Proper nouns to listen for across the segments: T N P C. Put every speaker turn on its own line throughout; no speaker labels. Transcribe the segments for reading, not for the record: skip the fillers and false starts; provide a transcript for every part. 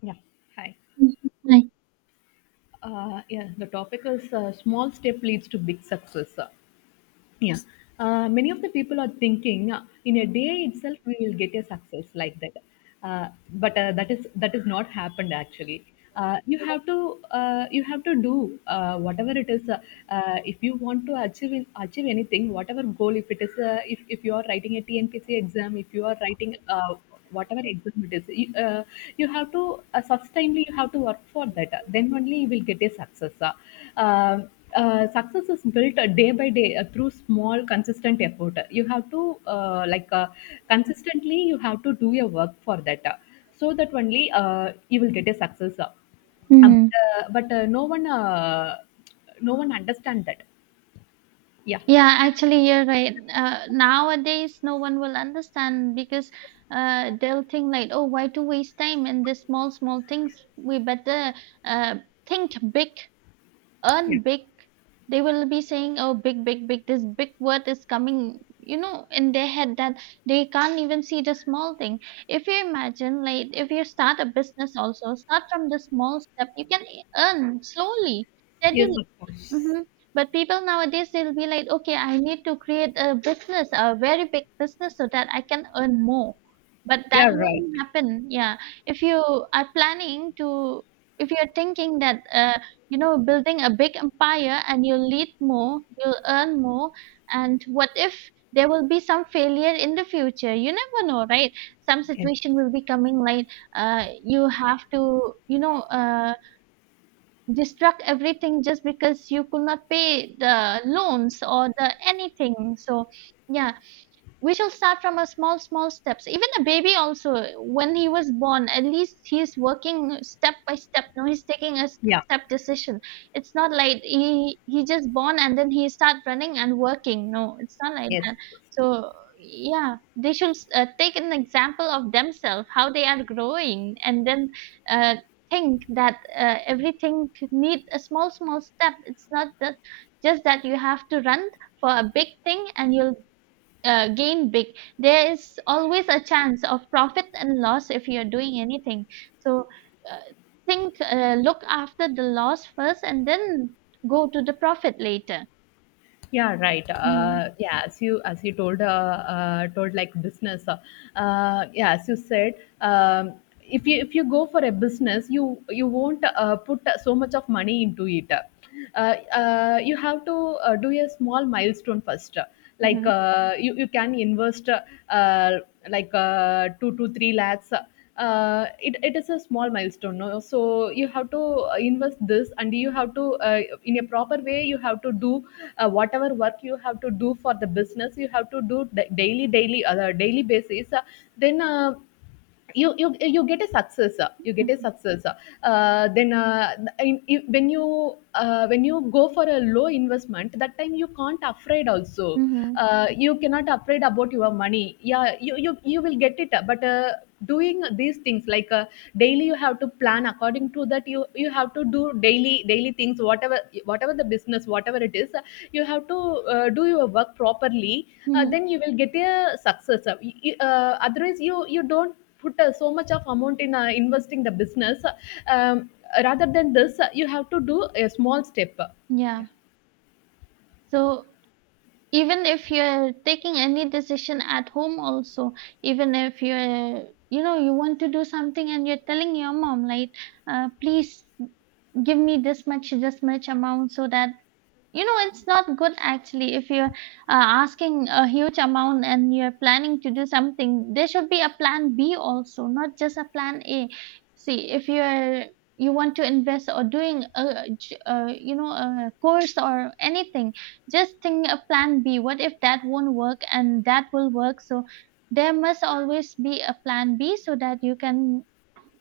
Yeah. Hi.
Mm. Right.
Yeah, the topic is small step leads to big success. Yeah. Many of the people are thinking in a day itself we will get a success like that, but that is not happened actually. You have to do whatever it is. If you want to achieve anything, whatever goal, if it is if you are writing a TNPC exam, if you are writing whatever exam it is you, you have to sustainably you have to work for that, then only you will get a success. Um, Success is built day by day through small consistent effort. You have to like consistently you have to do your work for that, so that only you will get a success.
Mm.
But No one understand that. Yeah.
Yeah, actually, you're right. Nowadays, no one will understand because they'll think like, oh, why to waste time in the small, small things? We better uh, think big,
Yeah.
earn big. They will be saying, oh, big, big, big. This big word is coming, in their head that they can't even see the small thing. If you imagine, like, if you start a business also, start from the small step, you can earn slowly,
Yes,
steadily.
of course.
Mhm. But people nowadays they'll be like, okay, I need to create a business, a very big business, so that I can earn more. But that
Yeah,
won't
right.
happen. Yeah, if you are planning to, if you're thinking that, building a big empire and you'll lead more, you'll earn more, and what if there will be some failure in the future? You never know, right? Some
Yes.
situation will be coming like, you have to, destruct everything just because you could not pay the loans or the anything. So, yeah, we shall start from a small, small steps. Even a baby also, when he was born, at least he's working step by step. No, he's taking a step
Yeah.
step decision. It's not like he just born and then he start running and working. No, it's not like.
Yes.
So yeah, they should take an example of themselves, how they are growing, and then uh, think that everything could need a small, small step. It's not that just that you have to run for a big thing and you'll gain big. There is always a chance of profit and loss if you're doing anything. So uh, think, look after the loss first, and then go to the profit later.
Yeah, right.
Hmm.
Yeah, as you told, like business. Yeah, as you said, um, if you go for a business, you won't put so much of money into it. Uh, you have to do a small milestone first. Like
Hmm.
you can invest uh, like 2 to 3 lakhs. It is a small milestone, no, so you have to invest this, and you have to, in a proper way, you have to do whatever work you have to do for the business. You have to do daily basis, then you get a successor. Then when you, when you go for a low investment, that time you can't afraid also.
Hmm.
You cannot afraid about your money. Yeah, you will get it, but doing these things, like daily you have to plan according to that. You have to do daily things, whatever, the business, whatever it is, you have to do your work properly.
Hmm.
Then you will get a success. Otherwise, you don't put so much of amount in investing the business. um, Rather than this, you have to do a small step.
Yeah.
Yeah.
So even if you're taking any decision at home also, even if you're, you want to do something and you're telling your mom, like, please give me this much amount so that it's not good actually if you're asking a huge amount and you're planning to do something. There should be a plan B also, not just a plan A. See, if you want to invest or doing a, j- you know a course or anything, just think a plan B. What if that won't work and that will work? So there must always be a plan B so that you can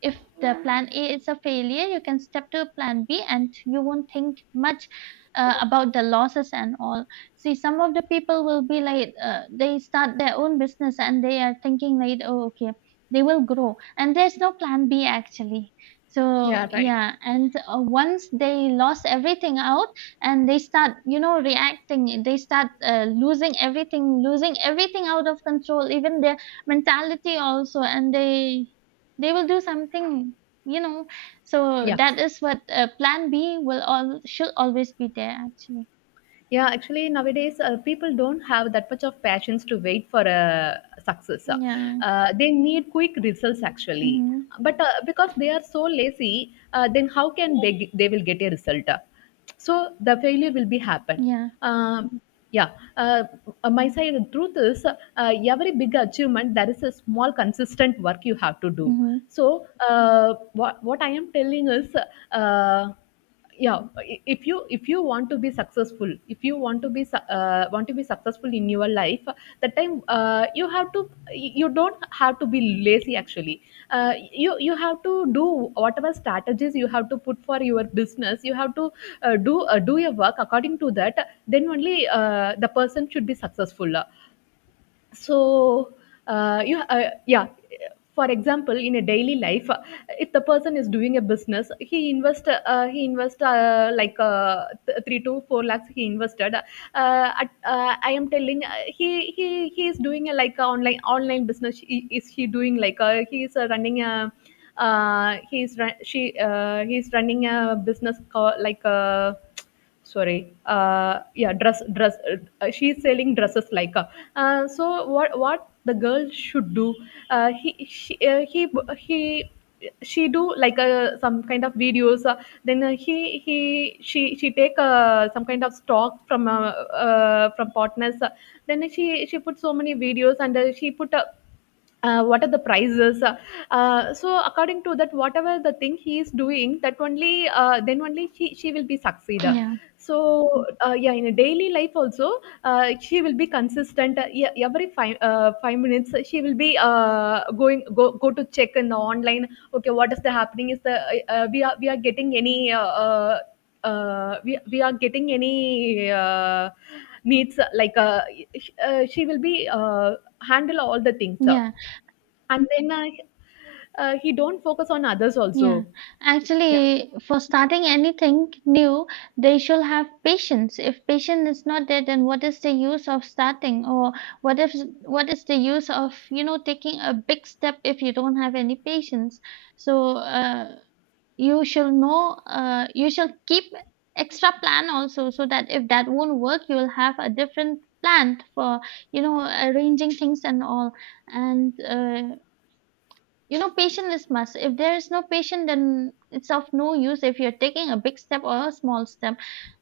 if the plan A is a failure, you can step to plan B and you won't think much about the losses and all. See, some of the people will be like, they start their own business and they are thinking, like, oh, okay, they will grow. And there's no plan B actually. So,
Yeah, right.
yeah, and once they lost everything out and they start, reacting, they start losing everything out of control, even their mentality also, and they will do something you know so
Yeah.
that is what plan B will all should always be there actually.
Yeah, actually, nowadays people don't have that much of patience to wait for a success.
Yeah.
They need quick results actually,
Mm-hmm.
but because they are so lazy, then how can they will get a result? So the failure will be happen.
Yeah.
Um, yeah, uh, my side, the truth is, every big achievement, there is a small consistent work you have to do.
Mm-hmm.
So what I am telling is. Uh, yeah if you want to be successful, if you want to want to be successful in your life, that time you have to, you don't have to be lazy actually. uh, you have to do whatever strategies you have to put for your business. You have to do your work according to that, then only the person should be successful. So you yeah, for example, in a daily life, if the person is doing a business, he invest, like 3 to 4 lakhs he invested. I am telling, he is doing a like a online business. He is running a he's run, she he's running a business called like a sorry yeah dress, she's selling dresses like so what the girl should do. He she, he She do like some kind of videos. Then he She take some kind of stock from partners. Then she put so many videos, and she put a what are the prices. So according to that, whatever the thing he is doing, that only, then only she will be succeed.
Yeah,
So yeah, in a daily life also, she will be consistent. Yeah, every 5 minutes she will be going go, go to check in the online, okay, what is the happening, is the, we are, getting any, we are getting any needs, like, she will be handle all the things,
yeah,
and then he don't focus on others
yeah,
also. Yeah.
actually for starting anything new they should have patience. If patience is not there then what is the use of starting or what if what is the use of taking a big step if you don't have any patience. So you shall know. You shall keep extra plan also so that if that won't work you will have a different plan for arranging things and all. And patience is must. If there is no patience then it's of no use if you're taking a big step or a small step.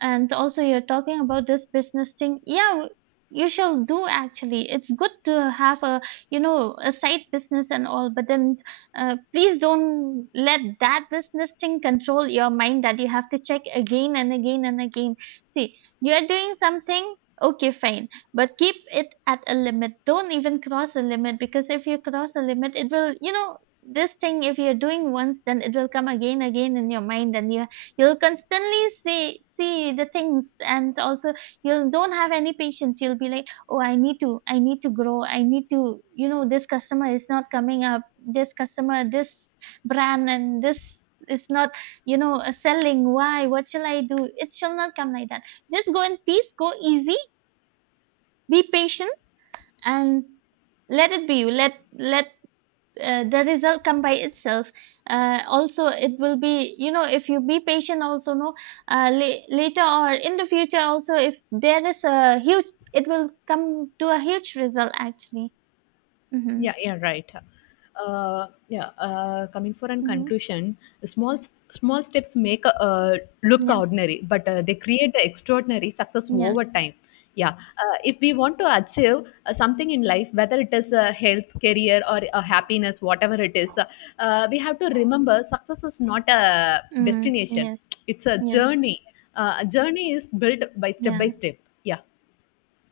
And also you're talking about this business thing, yeah, you shall do actually. It's good to have a you know a side business and all, but then please don't let that business thing control your mind, that you have to check again and again and again. See you're doing something, okay, fine, but keep it at a limit. Don't even cross a limit, because if you cross a limit it will, this thing if you're doing once then it will come again again in your mind, and you'll constantly see the things, and also you don't have any patience. You'll be like, oh, I need to grow. I need to, this customer is not coming up. This customer, this brand, and this is not, selling. Why? What shall I do? It shall not come like that. Just go in peace. Go easy. Be patient and let it be let let the result come by itself. Also it will be, if you be patient also no later or in the future also, if there is a huge, it will come to a huge result actually. Mm-hmm.
Yeah, yeah, right. Yeah, coming for an
Mm-hmm.
conclusion, small small steps make look
Yeah,
ordinary, but they create the extraordinary success
yeah.
over time. Yeah, if we want to achieve something in life, whether it is a health, career, or a happiness, whatever it is, we have to remember success is not a
Mm.
destination;
Yes.
it's a
Yes.
journey. A journey is built by step by
Yeah.
step. Yeah.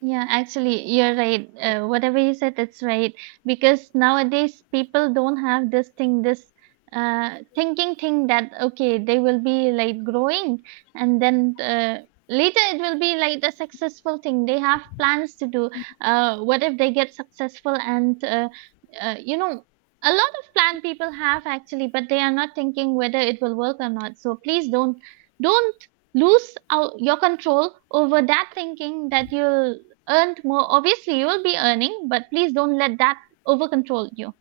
Yeah, actually, you're right. Whatever you said, that's right. Because nowadays, people don't have this thing, this thinking thing that, okay, they will be like growing and then later it will be like the successful thing. They have plans to do. What if they get successful and, uh, you know, a lot of plan people have actually, but they are not thinking whether it will work or not. So please don't lose out your control over that thinking that you'll earned more, obviously you will be earning, but please don't let that over control you.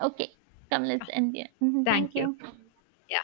Okay, come, let's
Yeah.
end here. Mhm,
Thank
thank
you.
you.
Yeah.